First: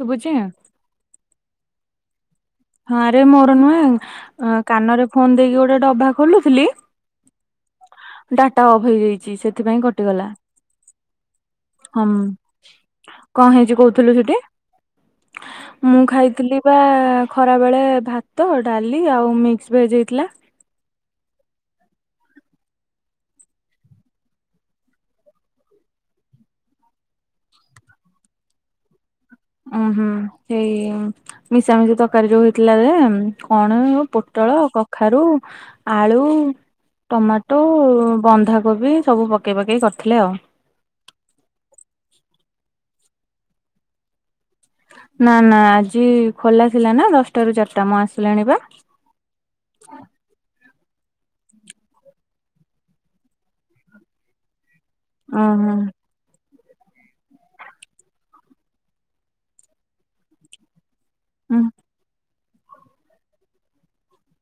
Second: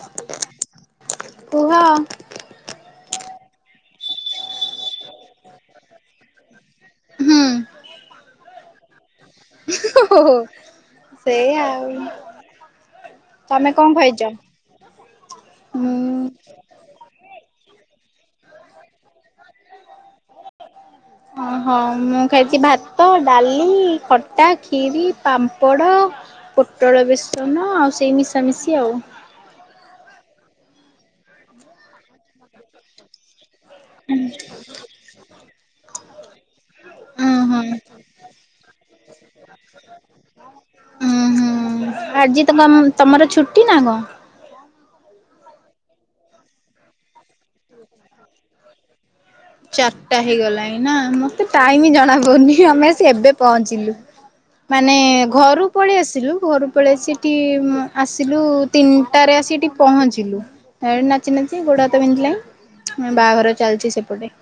ଶୁଭୁଛି। କୁହ। ହଁରେ ମୋର ନୁହେଁ କାନରେ ଫୋନ ଦେଇକି ଗୋଟେ ଡବା ଖୋଲୁଥିଲି ହୁଁ ଡାଟା ଅଫ ହେଇଯାଇଛି ସେଥିପାଇଁ କଟିଗଲା। ହୁଁ ସେଇ ଆଉ ହଁ କଣ ତମେ ହେଇଛି କହୁଥିଲୁ ଖାଇଛ? ସେଠି ମୁଁ ଖାଇଥିଲି ବା ଖ ଖରା ବେଳେ ଭାତ ଡାଲି ଆଉ ମିକ୍ସଭେଜ ହେଇଥିଲା। ହଁ। ହଁ ମୁଁ ଖାଇଛି ଭାତ ଡାଲି ଖଟା ଖିରି ପାମ୍ପଡ଼। ପୋଟଳ ବେସନ ଆଉ ସେଇ ମିଶାମିଶି ଆଉ। ଉଁ ହୁଁ ସେଇ ମିଶାମିଶା ତରକାରୀ ଯୋଉ [unintelligible] ପିଲ ଯେ କଣ ପୋଟଳ କଖାରୁ ଆଳୁ ଉଁ ହୁଁ ଟମାଟୋ ବନ୍ଧାକୋବି ସବୁ ପକେଇ ପକେଇ କରିଥିଲେ ଆଉ। ଉୁଁ ହୁଁ ଆଜି ତମ ତମର ଛୁଟି ନା କଣ? ନା ନା ଆଜି ଖୋଲା ଥିଲା ନା ଦଶଟା ରୁ ଚାରିଟା ମୁଁ ଆସିଲିଣୀ ପା। ଚାରିଟା ହେଇଗଲାଣି। ମୀନା ମତେ ଟାଇମ ଜଣା ପଉନି ଆମେ ଆ ଏବେ ପହଞ୍ଚିଲୁ। ମାନେ ଘରୁ ପଳେଇ ଓହୋ ଆସିଲୁ ଘରୁ ସେତେବେଳେ ସେଠି ଆସିଲୁ ତିନିଟାରେ ଆସି ସେଠି ପହଞ୍ଚିଲୁ। ନାଚି ନାଚି ଗୋଡ଼ ହାତ ବିନ୍ଧିଲାଣି ବାହାଘର ଚାଲିଛି ସେପଟେ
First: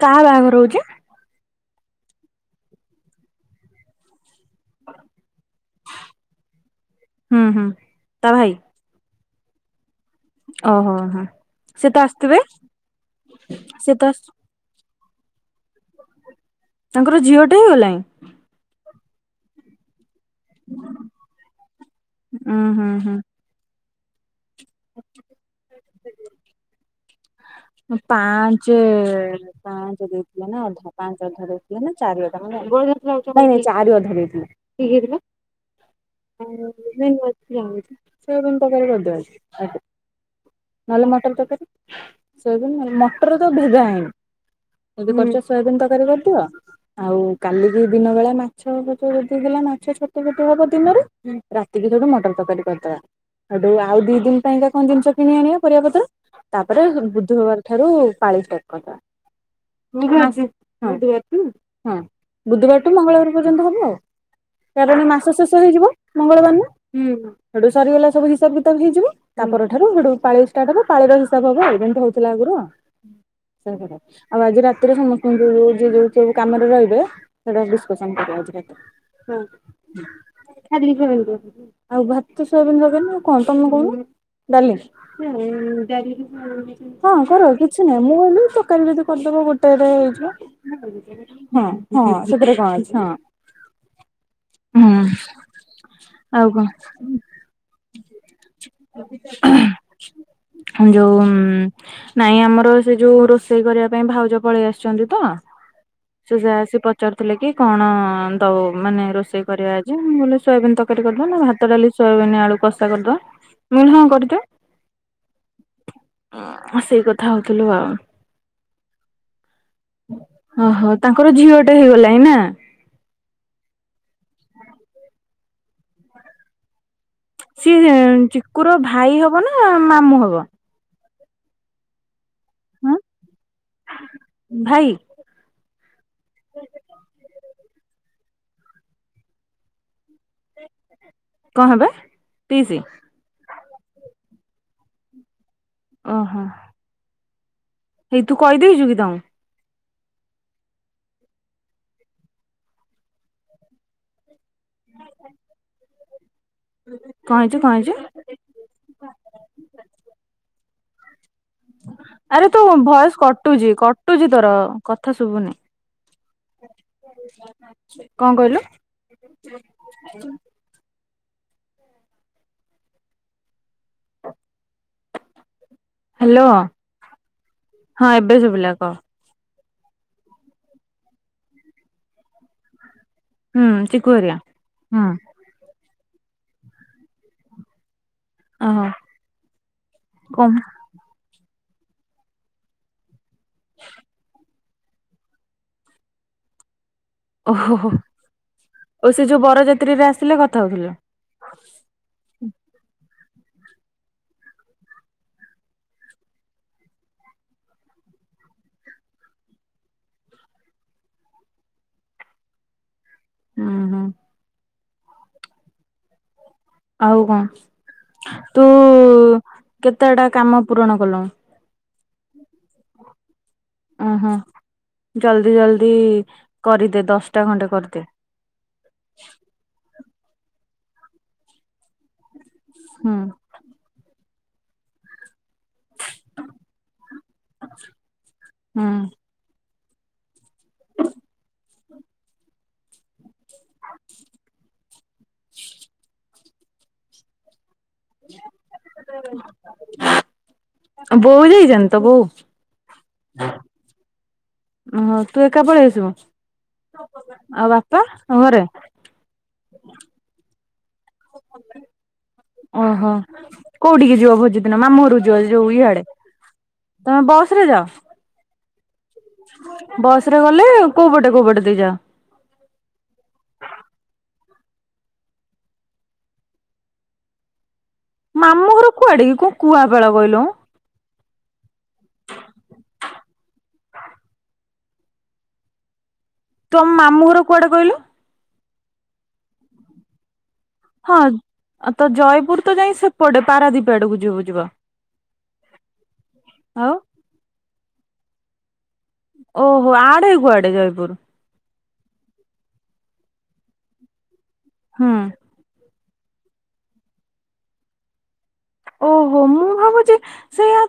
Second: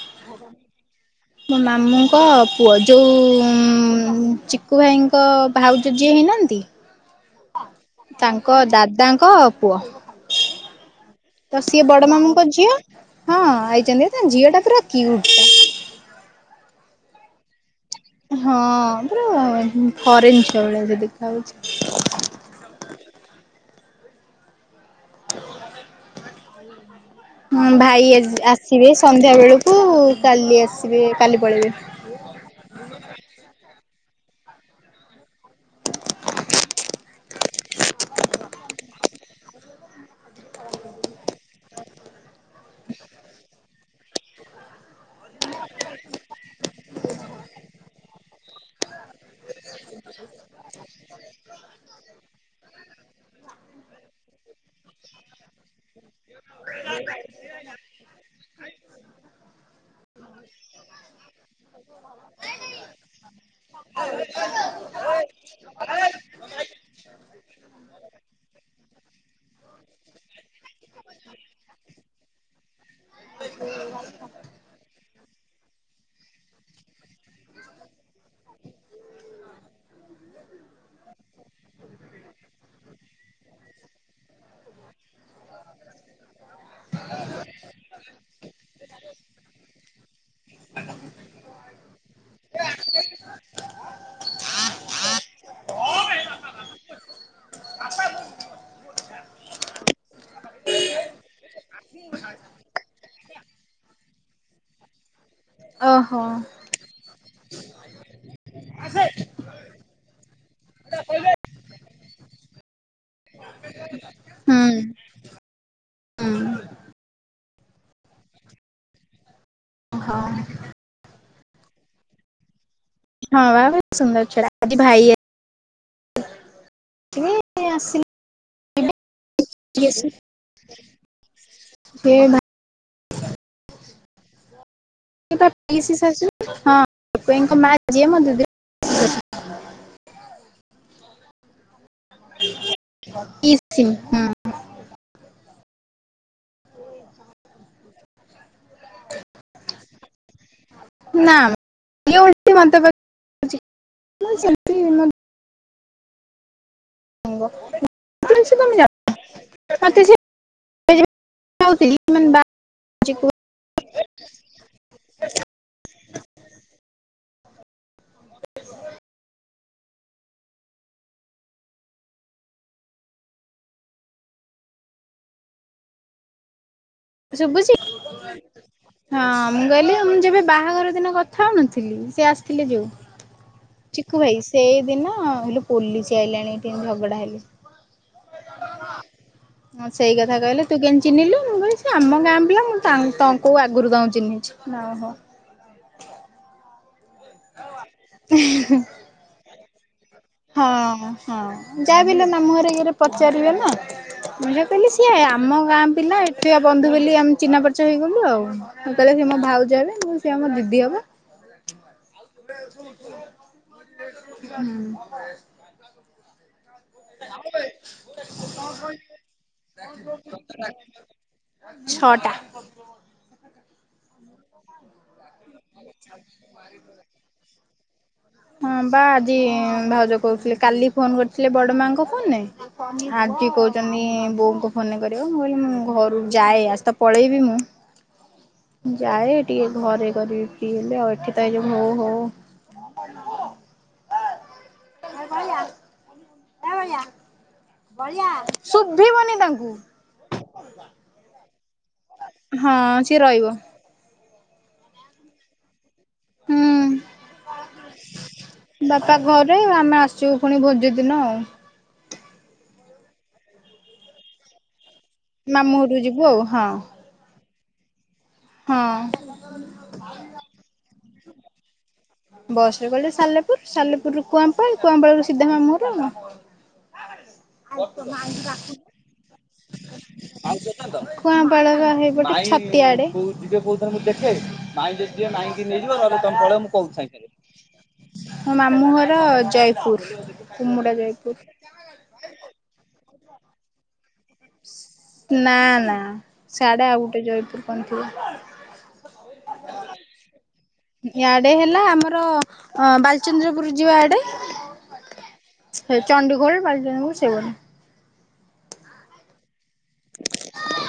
କାହା ବାହାଘର ହଉଚି। ମୋ ମାମୁଁଙ୍କ ପୁଅ ଯୋଉ ଚିକୁୁ ଭାଇଙ୍କ ଭାଉଜ ଯିଏ ହେଇନି ଛନ୍ତି। ହୁଁ ହୁଁ ତା ଭାଇ। ଙ୍କ ପୁଅ। ଓହୋ। ତ ସିଏ ସେ ବଡ ଆସିଥିବେ ମାମୁଙ୍କ ଝିଅ ହଁ ସେ ତ ଆଇଛନ୍ତି ଝିଅ ଟା ପୁରା କିଉଟ ଟା। ତାଙ୍କର ଝିଅଟେ ହେଇ ଗଲାଣି? ହଁ ପୁରା ଉ ଫରେନ୍ ଛୁଆ ଭଳିଆ ସେ ଉୁଁ ହୁଁ ଦେଖାଯାଉଛି। ହୁଁ। [inaudible] [inaudible] ହଁ ଭାଇ ଆଜି ପାଞ୍ଚ ଆସିବେ ସନ୍ଧ୍ୟା ବେଳକୁ ପାଞ୍ଚ ଦେଇଥିଲେ କାଲି ଆସିବେ କାଲି ପଳେଇବେ। ଥିଲା ଚାରି ଅଧ ଦେଇଥିଲା ଠିକ ହେଇଥିଲା। [unintelligible] ନହେଲେ ମଟର ତରକାରୀ ସେ ମଟର ତରକାରୀ ଭେଦା ହେଇନି ଯଦି ପାରୁଛ ସୋୟାବିନ ତରକାରି କରିଦିଅ। ଆଉ କାଲିକି ଦିନ ବେଳା ମାଛ ଦେଇ [unintelligible] ଦେଲାନା। ସେ ଛ ଫତୁ ହବ ଦିନରେ ରାତିକି ସେଇଟୁ ମଟର ତରକାରୀ କରିଦବା ସେଠୁ ଆଉ ଦି ଦିନ ରେ କଣ ଜିନିଷ କିଣି ଆଣିବା ପରିବାପତ୍ର ତାପରେ ବୁଧବାର ଠାରୁ ପାଳି ଷ୍ଟାର୍ଟ କରିଦେବା। ବୁଧବାରୁ ବୁଧବାର ଠୁ ମଙ୍ଗଳବାର ପର୍ଯ୍ୟନ୍ତ ହବ ଆଉ। [unintelligible] ଶେଷ ଶେଷ ହେଇଯିବ ମଙ୍ଗଳବାର ଦିନ ସେଟୁ ସରିଗଲା ସବୁ ହିସାବ କିତାବ ହେଇଯିବ। ପର ଠାରୁ ସେଠୁ ପାଳି ଷ୍ଟାର୍ଟହବ ପାଳିର ହିସାବ ହବ ଯେମତି ହଉଥିଲା ଆଗରୁ। ସେପଟ ଆଉ ଆଜି ରାତିରେ ସମସ୍ତଙ୍କୁ ଯୁ ଯୋଉ ଯୋଉ ସବୁ କାମରେ ରହିବେ। ସେଇଟା ଆଜି ଡିସ୍କସନ୍ କରିବା ଆଜି ରାତିରେ। ଆଉ ଭାତ ସୋୟାବିନ ତରକାରୀ ନୁହଁ ଆଉ କଣ ତମେ କହୁନ? ଡାଲି ହଁ କର କିଛି ନାହିଁ ମୁଁ କହିଲୁ ତରକାରୀ ଯଦି କରିଦବ ଗୋଟେରେ ହେଇ ଯିବ ହିଁ ହିଁ ସେଥିରେ କଣଅଛି ହଁ। [unintelligible] ହୁଁ ଆଉ କଅଣ? [unintelligible] ଯୋଉ ନାଇଁ ଆମର ସେ ଯୋଉ ରୋଷେଇ କରିବା ପାଇଁ ଭାଉଜ ପଳେଇ ଆସିଛନ୍ତି ତ ଓହୋ। ଯୋଉ ଯା ଆସିକି ପଚାରୁଥିଲେ କି କଣ ଦଉ ମାନେ ରୋଷେଇ କରିବା ଆଜି ମୁଁ କହିଲି ସୋୟାବିନ ତରକାରି କରିଦବା ନା ଭାତ ଡାଲି ସୋୟାବିନ ଆଳୁ କଷା କରିଦବା। ମୁଁ କହିଲି ହଁ କରିଦିଏ ହୁଁ ହୁଁ। ସେଇ କଥା ଆଉ। ଥିଲୁ ଆଉ। ହଁ। ଓହୋ ତାଙ୍କର ଝିଅ ଟେ ହେଇଗଲାଣି ନା? ହଁ ବା ସୁନ୍ଦର ଝିଅ ଟା ଆଜି ଭାଇ ଆ ସିଏ ଚିକୁର ଭାଇ ହବ ନା ମାମୁଁ ହବ। ସେ ହଁ ଭାଇ। ସେ ପା ପିସି ଶାଶୁ ହଁ ମା ଜିଏ ମୋ ଜେ କଣ ହେବେ? ପିଇସି ପି ସିମ୍ ହୁ। ଓହୋ ଏଇ ତୁ କହିଦେଉଛୁକି ତାଙ୍କୁ? ନା [unintelligible] [unintelligible] କଣ ହେଇଚି କଣ ହେଇଚି? ସାଙ୍ଗ ସେ ତମେ ଜାଣ ମତେ ସେ କହୁଥିଲି ମାନେ ଆରେ ତୁ ବାହାରୁଚି ଭଏସ୍ କଟୁଚି କଟୁଚି ତୋର କଥା ଶୁବୁନି। [inaudible] କଣ କହିଲୁ? ହାଲୋ। ଶୁବୁଚି? ହଁ। କହ ମୁଁ କହିଲି ମୁଁ ଯେବେ ବାହାଘର ଦିନ କଥା ହୋଉନଥିଲି। ସେ ଆସିଥିଲେ ଯୋଉ ହୁଁ ଚିକୁ ହେରିଆ ଭାଇ ହୁଁ ସେଇଦିନ ହେଇଲୋ ପୋଲିସ ଆଇଲାଣି ଏଠି ଏଇନୁ ଝଗଡା ହେଇ ହଁ ଓହୋ ସେଇ କଥା କହିଲେ। କଣ ତୁ କେମିତି ଚିହ୍ନିଲୁ। ମୁଁ କ ଏ ଆମ ଗାଁ ପିଲା ମୁଁ ତା ତ କୋଉ ଆଗରୁ ତାଙ୍କୁ ଚିହ୍ନିଚି। ନା ଓହୋ। ଓହୋ ହୋ ଓ ସେ ଯୋଉ ବରଯାତ୍ରୀରେ ଆ ହଁ ହଁ ହଁ ଯାହାବି ହେଲେ ମାମୁଁ ଘର ଇଏରେ ପଚାରିବେ ନା। ମୁଁ ତାକୁ କହିଲି ସିଏ ଆମ ଗାଁ ପିଲା। ଏଠିକା ବନ୍ଧୁ ବୋଲି ଆମେ ଚିହ୍ନା ପରିଚୟ ହେଇଗଲୁ ଆଉ [unintelligible] କହିଲେ ସିଏ ମୋ ଭାଉଜ ହେବେ ମୁଁ ସେ ଆମ ଦିଦି ହବ। ହୁଁ ହୁଁ ହୁଁ। ଆଉ କ‌ଅଣ ତୁ କେତେଟା କାମ ପୂରଣ କଲୁଣି? ଛଅଟା। ଉଁ ହୁଁ ଜଲଦି ଜଲଦି କରିଦେ ଦଶଟା ଖଣ୍ଟେ କରିଦେ। ହଁ ପା ଆଜି ଭାଉଜ କୋହୁଥିଲେ କାଲି ଫୋନ୍ କରିଥିଲେ ବଡ ମାଙ୍କ ଫୋନରେ। ହୁଁ ଆଜି କୋହୁଚନ୍ତି ବୋଉଙ୍କୁ ଫୋନରେ କରିବ। ମୁଁ କହିଲି ମୁଁ ଘରୁ ଯାଏ। ଆଜି ତ ପଳେଇବି ମୁଁ। ମୁଁ ହୁଁ ଯାଏ ଟିକେ ଘରେ କରିବି ଫ୍ରି ହେଲେ ଆଉ ଏଠି ତ ଏଇ ଯୋଉ ଘୁଁ ଘୁଁ। ‌ଏ ବଳିଆ। ବଳିଆ ଶୁଭିବନି ତାଙ୍କୁ। ବୋଉ ଯାଇଛନ୍ତି ତ ବୋଉ ହଁ ସିଏ ରହିବ। ଓହୋ ତୁ ଏକା ପଳେଇ ଆସିବୁ? ହୁଁ। ଆଉ ବାପା ଘରେ ବାପା ଘରେ ଆମେ ଆସିବୁ ଫୁଣି ଭୋଜି ଦିନ ଆଉ। ଓହୋ କୋଉଠିକି ଯିବ ଭୋଜି ଦିନ ମାମୁଁ ଘ [unintelligible] ରଜ ଆଜି ଯୋଉ ମାମୁଁ ଘରକୁ ଇଆଡେ ଯିବୁ ଆଉ ତମେ ବସରେ ଯାଅ? ହଁଅଁ। ବସରେ ଗଲେ କୋଉ ପଟେ କୋଉ ପଟେ ଦେଇ ଯାଅ? ବସରେ ଗଲେ ସାଲେପୁର ସାଲେପୁରରୁ କୁଆଁ ପାଳ କୁଆଁପାଳରୁ ସିଧା ମାମୁ ଘର ଆଉ। ମାମୁଁ [unintelligible] ଘର କୁଆଡେ କି କୋଉ କୁଆପାଳ କହିଲୁ [unintelligible] କୁଆଁପାଳ ପା ହେଇପଟେ ଛତିଆ ଆଡେ ମୁଁ ତାଙ୍କୁ ଦେଖେ ମାଁଇ ଯଦି ଯିବେ ମାଁଇକି ନେଇଯିବ ନହେଲେ [unintelligible] ତମ କହୁଛି ସାଙ୍ଗେ ମାମୁଁ ସାଙ୍ଗେ। ଘର କୁଆଡେ କହିଲୁ? ମୋ ମାମଁ ଘର ଜୟପୁର। କୁମୁଡା ହଁ ଜୟପୁର ଅ ତ ଜୟପୁର ତ ଯାଇଁ ସେପଟେ ପାରାଦ୍ୱୀପ ଆଡକୁ। ଯିବୁ ଯିବ ନାଁ ନାଁ ସ୍ୟାଢେ ଆଉ ଗୋଟେ ଜୟପୁର କଣ ଥିବ। ଓହୋ ଆଡେ କୁଆଡେ ଜୟପୁର? ଇଆଡେ ହେଲା ଆମର ବାଲିଚନ୍ଦ୍ରପୁର ଯିବ ଆଡେ। ହୁଁ। ସେ ଚଣ୍ଡୀଖୋଲ ବାଲିଚନ୍ଦ୍ରପୁର ସେ [unintelligible] ଓହୋ ମୁଁ ଭାବୁଚି ଉଁ ସେୟା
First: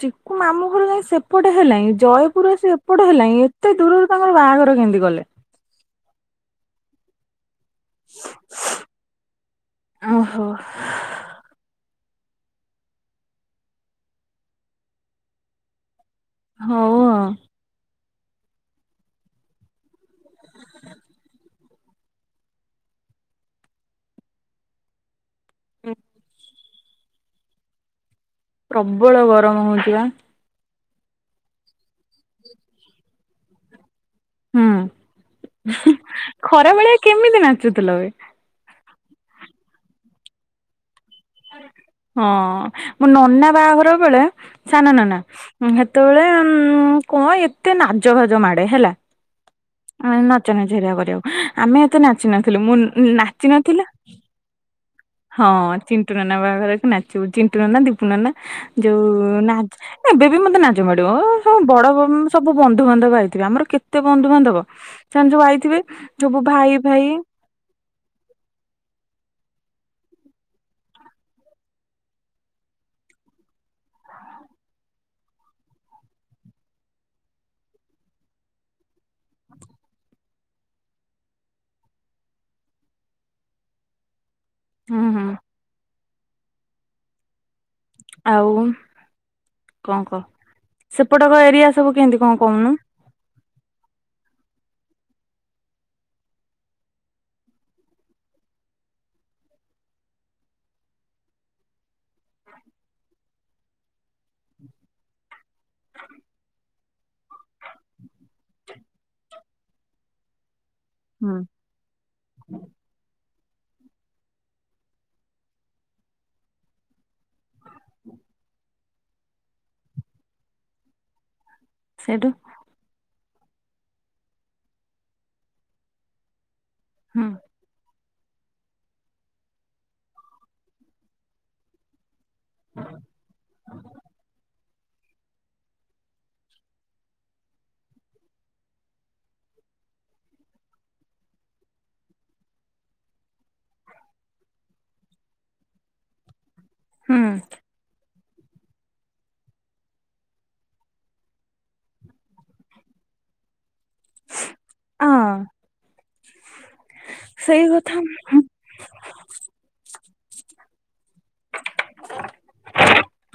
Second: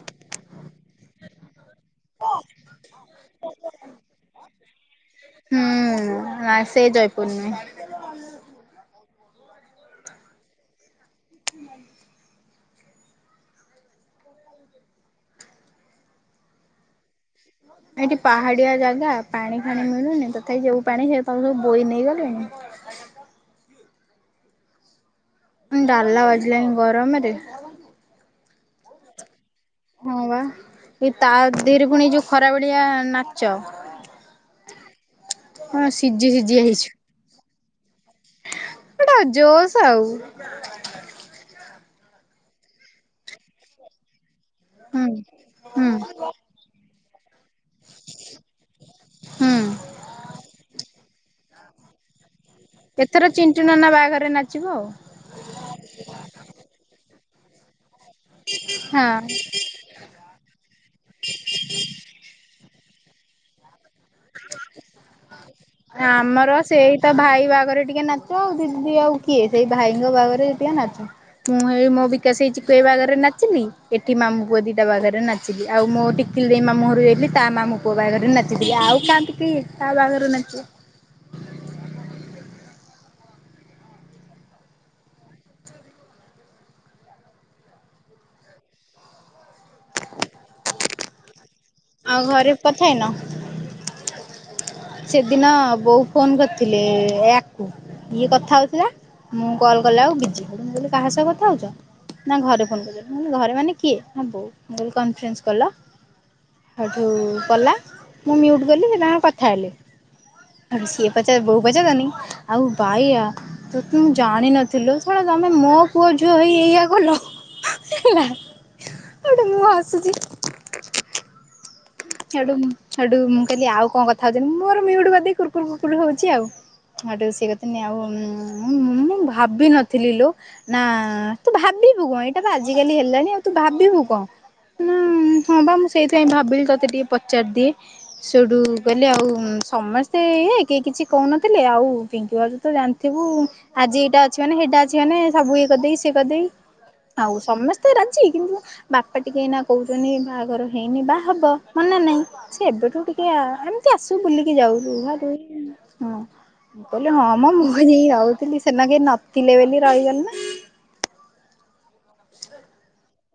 ଚିକୁ ମାମୁଁ ଘର ଯାଇ ସେପଟେ ହେଲାଣି ଜୟପୁର ଆସି ଏପଟେ ହେଲାଣିଁ ଏତେ ଦୂରରୁ ତାଙ୍କର ବାହାଘର କେମିତି କଲେ। ହୁଁ ନା ସେଇ ଜୟପୁର ନୁହେଁ। ଓହୋ। ହଉ ଆଉ। ଏଠି ପାହାଡିଆ ଜାଗା, ପାଣି ଫାଣି ମିଳୁନି ତଥାପି ଯୋଉ ପାଣି ସେ ପାଣି ସବୁ ବୋଇ ନେଇ ଗଲେଣି ଡାଲା ବାଜିଲାଇଁ ଗରମରେ ପ୍ରବଳ ଗରମ ହଉଛି ବା। ଏ ତା ଧିଏରେ ପୁଣି ଯୋଉ ଖରା ବେଳିଆ ନାଚ ହୁଁ ହଁ ହୁଁ ସିଝି ଖରାବେଳିଆ କେମିତି ନାଚୁଥିଲ ବେ? ଗୋଟା ଆଉ ଜୋସ୍ ଆଉ। ହଁ ମୋ ନନା ବାହାଘର ବେଳେ ସାନ ହୁଁ ନନା। ହୁଁ ସେତେବେଳେ ଉମ୍ କଣ ଏତେ ନାଜ ଫାଜ ମାଡେ ହେଲା। ହୁଁ ଏ ନଚା ନଚି ହେରିକା କରିବାକୁ। ଆମେ ଏତେ ନାଚି ନ ଥିଲି। ମୁଁ-ଉଁ ଏଥର ନାଚି ଚିଣ୍ଟୁ ନଥିଲୁ ନନା ବାହାଘରେ ନାଚିବ ହଁ ଚିଣ୍ଟୁନନା ବାହାଘରକୁ ନାଚିବୁ। ଚିଣ୍ଟୁନନା, ଦି ପୁ ନନା। ଆଉ ଯୋଉ ନାଜ ଏବେ ବି ମତେ ନାଜ ମାଡିବ। ଓ ହୋ ବଡ ବ ସବୁ ବନ୍ଧୁବାନ୍ଧବ ଆଇଥିବେ। ଆମର କେ କେତେ ବନ୍ଧୁବାନ୍ଧବ। ସେମାନେ ଯୋଉ ଆଇଥିବେ, ହଁ ସବୁ ଆମର ଭାଇ ସେଇ ତ ଫାଇ ଭାଇ ବାହାଘରେ ଟିକେ ନାଚ ଆଉ ଦିଦି ଆଉ କିଏ ସେଇ ଭାଇଙ୍କ ବାହାଘରରେ ଯେତିକ ନାଚନ୍ତି। ମୁଁ ହେଇ ମୋ ବିକାଶ ଭାଇ ଚିକୁ ଭାଇ ବାହାଘରରେ ନାଚିଲି, ଏଠି ମା ମାମୁଁ ପୁଅ ଦିଟା ବାହାଘରରେ ନାଚିଲି। ଆଉ ମୋ ଟିକିଲି ଦେଇ ମାମୁଁଘରକୁ ଯାଇଥିଲି, ତା ମାମୁଁ ପୁଅ ବାହାଘରରେ ନାଚିଥିଲି। ଆଉ ଥାନ୍ତେ କିଏ ତା ବାହାଘରକୁ ନାଚିବ। ହୁଁ ହୁଁ। ଆଉ କଣ କହ? ସେପଟ କ ଏରିଆ ସବୁ ଆଉ କେମତି କଣ ଘରେ କହୁନୁ? କଥା ହେଇନ ସେଦିନ ବୋଉ ଫୋନ କରିଥିଲେ ୟାକୁ, ଇଏ କଥା ହଉଥିଲା ମୁଁ କଲ୍ କଲାଉକୁ ବିଜି। ସୋଉଠୁ ମୁଁ କହଲି କାହା ସହ କଥା ହଉଚ? ନା ଘରେ ଫୋନ୍ କରିଛନ୍ତି। ମୁଁ କହିଲି ଘରେ ମାନେ କିଏ? ନା ବୋଉ। ମୁଁ କହିଲି କନଫରେନ୍ସ କଲ। ହେଉଠୁ କଲା, ମୁଁ ମ୍ୟୁଟ୍ କଲି ସେ ତାଙ୍କର କଥା ହେଲେ। ସେଇଠୁ ସିଏ ପଚା ହୁଁ। ବୋଉ ପଚାରୁଚନ୍ତି, ଆଉ ବାଇଆ ତତେ ମୁଁ ଜାଣିନଥିଲୁ ଲୋ। ଶଳା ତମେ ମୋ ପୁଅ ଝୁଅ ହେଇ ଏଇଆ କଲ। ହେଲା। ସୋଉଟୁ ମୁଁ ହସୁଛି। ସେଇଠୁ ସେଉଟୁ ସେଉଟୁ ମୁଁ କହିଲି ଆଉ କଣ କଥା ହଉଚନ୍ତି। ମୁଁ ମୋର ମ୍ୟୁଟ କରିଦେଇ କୁରକୁର କୁରକୁର ହଉଛି ଆଉ। ସୋଉଟୁ ହୁଁ ସିଏ କହୁଛନ୍ତି ଆଉ ମୁଁ ଭାବିନଥିଲି ଲୋ, ନା ତୁ ଭାବିବୁ କଣ ଏଇ ସିଏବା ଆଜିକାଲି ହେଲାଣି ଆଉ ତୁ ଭାବିବୁ କଣ? ନାଁ ହଁ ବା ମୁଁ ସେଇଥିପାଇଁ ଭାବିଲି ତତେ ତତେ ଟିକେ ପଚାରି ଦିଏ। ସୋଉଠୁ କହିଲେ ଆଉ ସମସ୍ତେ ଇଏ କେହି କିଛି କହୁନଥିଲେ ଆଉ ହଉ ପିଙ୍କି ଭାଉଜ ତ ଜାଣିଥିବୁ, ଆଜି ଏଇଟା ଅଛି ମାନେ ହେଇଟା ଅଛି ମାନେ, ସବୁ ଇଏ କରିଦେଇକି ସିଏ କରିଦେବି ହୁଁ ଆଉ ସମସ୍ତେ ରାଜି କିନ୍ତୁ ବାପା ଟିକେ ଏଇନା କହୁଛନ୍ତି ବାହାଘର ହେଇନି ବାହା ହବ ମନା ନାହିଁ। ସେ ଏବେଠୁ ଟିକେ ଏମତି ଆସୁ ବୁଲିକି ଯାଉ। ରୁୁହା ହଁ ରୁହି ହଁ ମୁଁ କହିଲି ହଁ ମ ସେଇ ମୁଁ କ କଥା ଯାଇ ରହୁଥିଲି। ସେଦିନ କେହି ନଥିଲେ ବୋଲି ରହିଗଲି ନା।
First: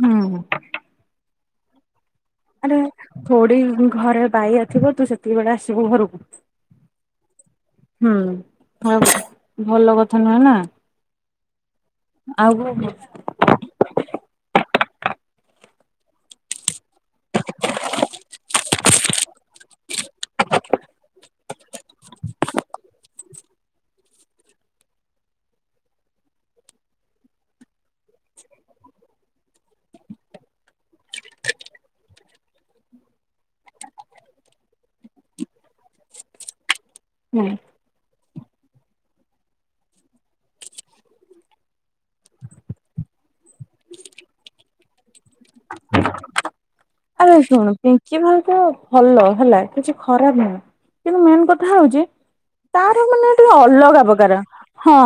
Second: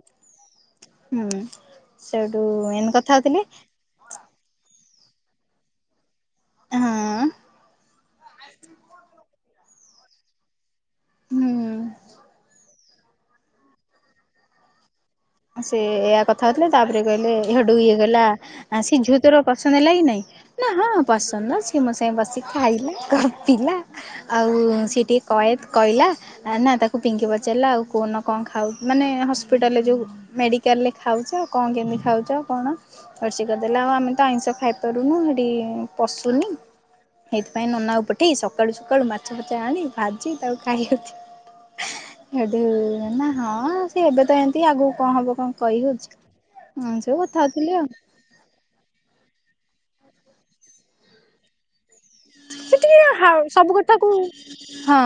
ହୁଁ ହୁଁ। ହୁଁ। ସେଇଠୁ ଆରେ ଏମିତି କଥା ହଉଥିଲି ଥୋଡି ଘରେ ବାୟା ଥିବ ତୁ ସେତିକି ବେଳେ ଆସିବୁ ଘରକୁ ହଁ। ହୁଁ ଭଲ କଥା ନୁହେଁ ନା ହୁଁ। ଆଉ କଣ କହୁଚୁ? ସେ ଏୟା କଥା ହଉଥିଲେ ତାପରେ କହିଲେ ହେଇଠୁ ଇଏ କହିଲା, ସିଏ ଝିଅ ତୋର ପସନ୍ଦ ହେଲା କି ନାଇଁ? ନା ହଁ ପସନ୍ଦ। ସିଏ ମୋ ସାଙ୍ଗେ ବସି ଖାଇଲା, ଗପିଲା ଆଉ ସିଏ ଟିକେ କଏଦ କଇଲା, ନା ତାକୁ ପିଙ୍କି ପଚାରିଲା ଆଉ କହୁନ କଣ ଖାଉ ମାନେ ହସ୍ପିଟାଲରେ ଯୋଉ ମେଡ଼ିକାଲରେ ଖାଉଛ କଣ କେମିତି ଖାଉଛ ଆଉ କଣ? ସୋଉଟୁ ସିଏ କହିଦେଲା ଆଉ ଆମେ ତ ଆଇଁଷ ଖାଇପାରୁନୁ ସେଠି ପଶୁନି ସେଇଥିପାଇଁ ନନାକୁ ପଠେଇ ସକାଳୁ ସକାଳୁ ମାଛ ଫାଛ ଆଣି ଭାଜି ତାକୁ ଖାଇଉଛି ସେଠୁ ନା ହଁ ସେ ଏବେ ତ ଏମିତି ଆଗକୁ କଣ ହବ କଣ କହି ହଉଛି? ହଁ ସବୁ ଆରେ କଥା ହଉଥିଲି ଶୁଣ ଆଉ ପିଙ୍କି ଭାଉଜ ଭଲ ହେଲା। କିଛି ଖରାପ ନୁହେଁ କିନ୍ତୁ ମେନ୍ କଥା ହଉଛି। ହ [inaudible] ସେ ତାର ଟିକେ ମାନେ ହାଉ ଟିକେ ସବୁ ଅଲଗା କଥାକୁ ପ୍ରକାର ହଁ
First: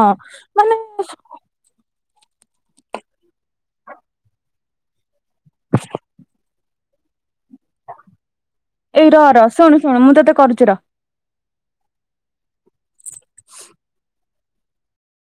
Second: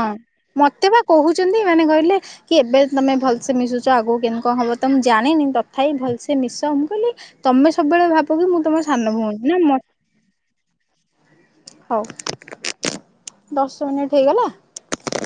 ମାନେ ମତେ ବା କହୁଛନ୍ତି ମାନେ କହିଲେ କି ଏବେ ତମେ ଭଲସେ ମିଶୁଛ ଆଗକୁ କେମ କଣ ହବ ତ ମୁଁ ଜାଣିନି ତଥାପି ଭଲସେ ମିଶୁ ତ ମୁଁ କହିଲି ତମେ ସବୁବେଳେ ଭାବ କି ମୁଁ ତମ ଏଇ ସାନ ର ର ଭଉଣୀ ନା ଶୁଣୁ ମ ଶୁଣୁ ମୁଁ ତତେ କରୁଛି ର। ହଉ ଦଶ ମିନିଟ ହେଇଗଲା?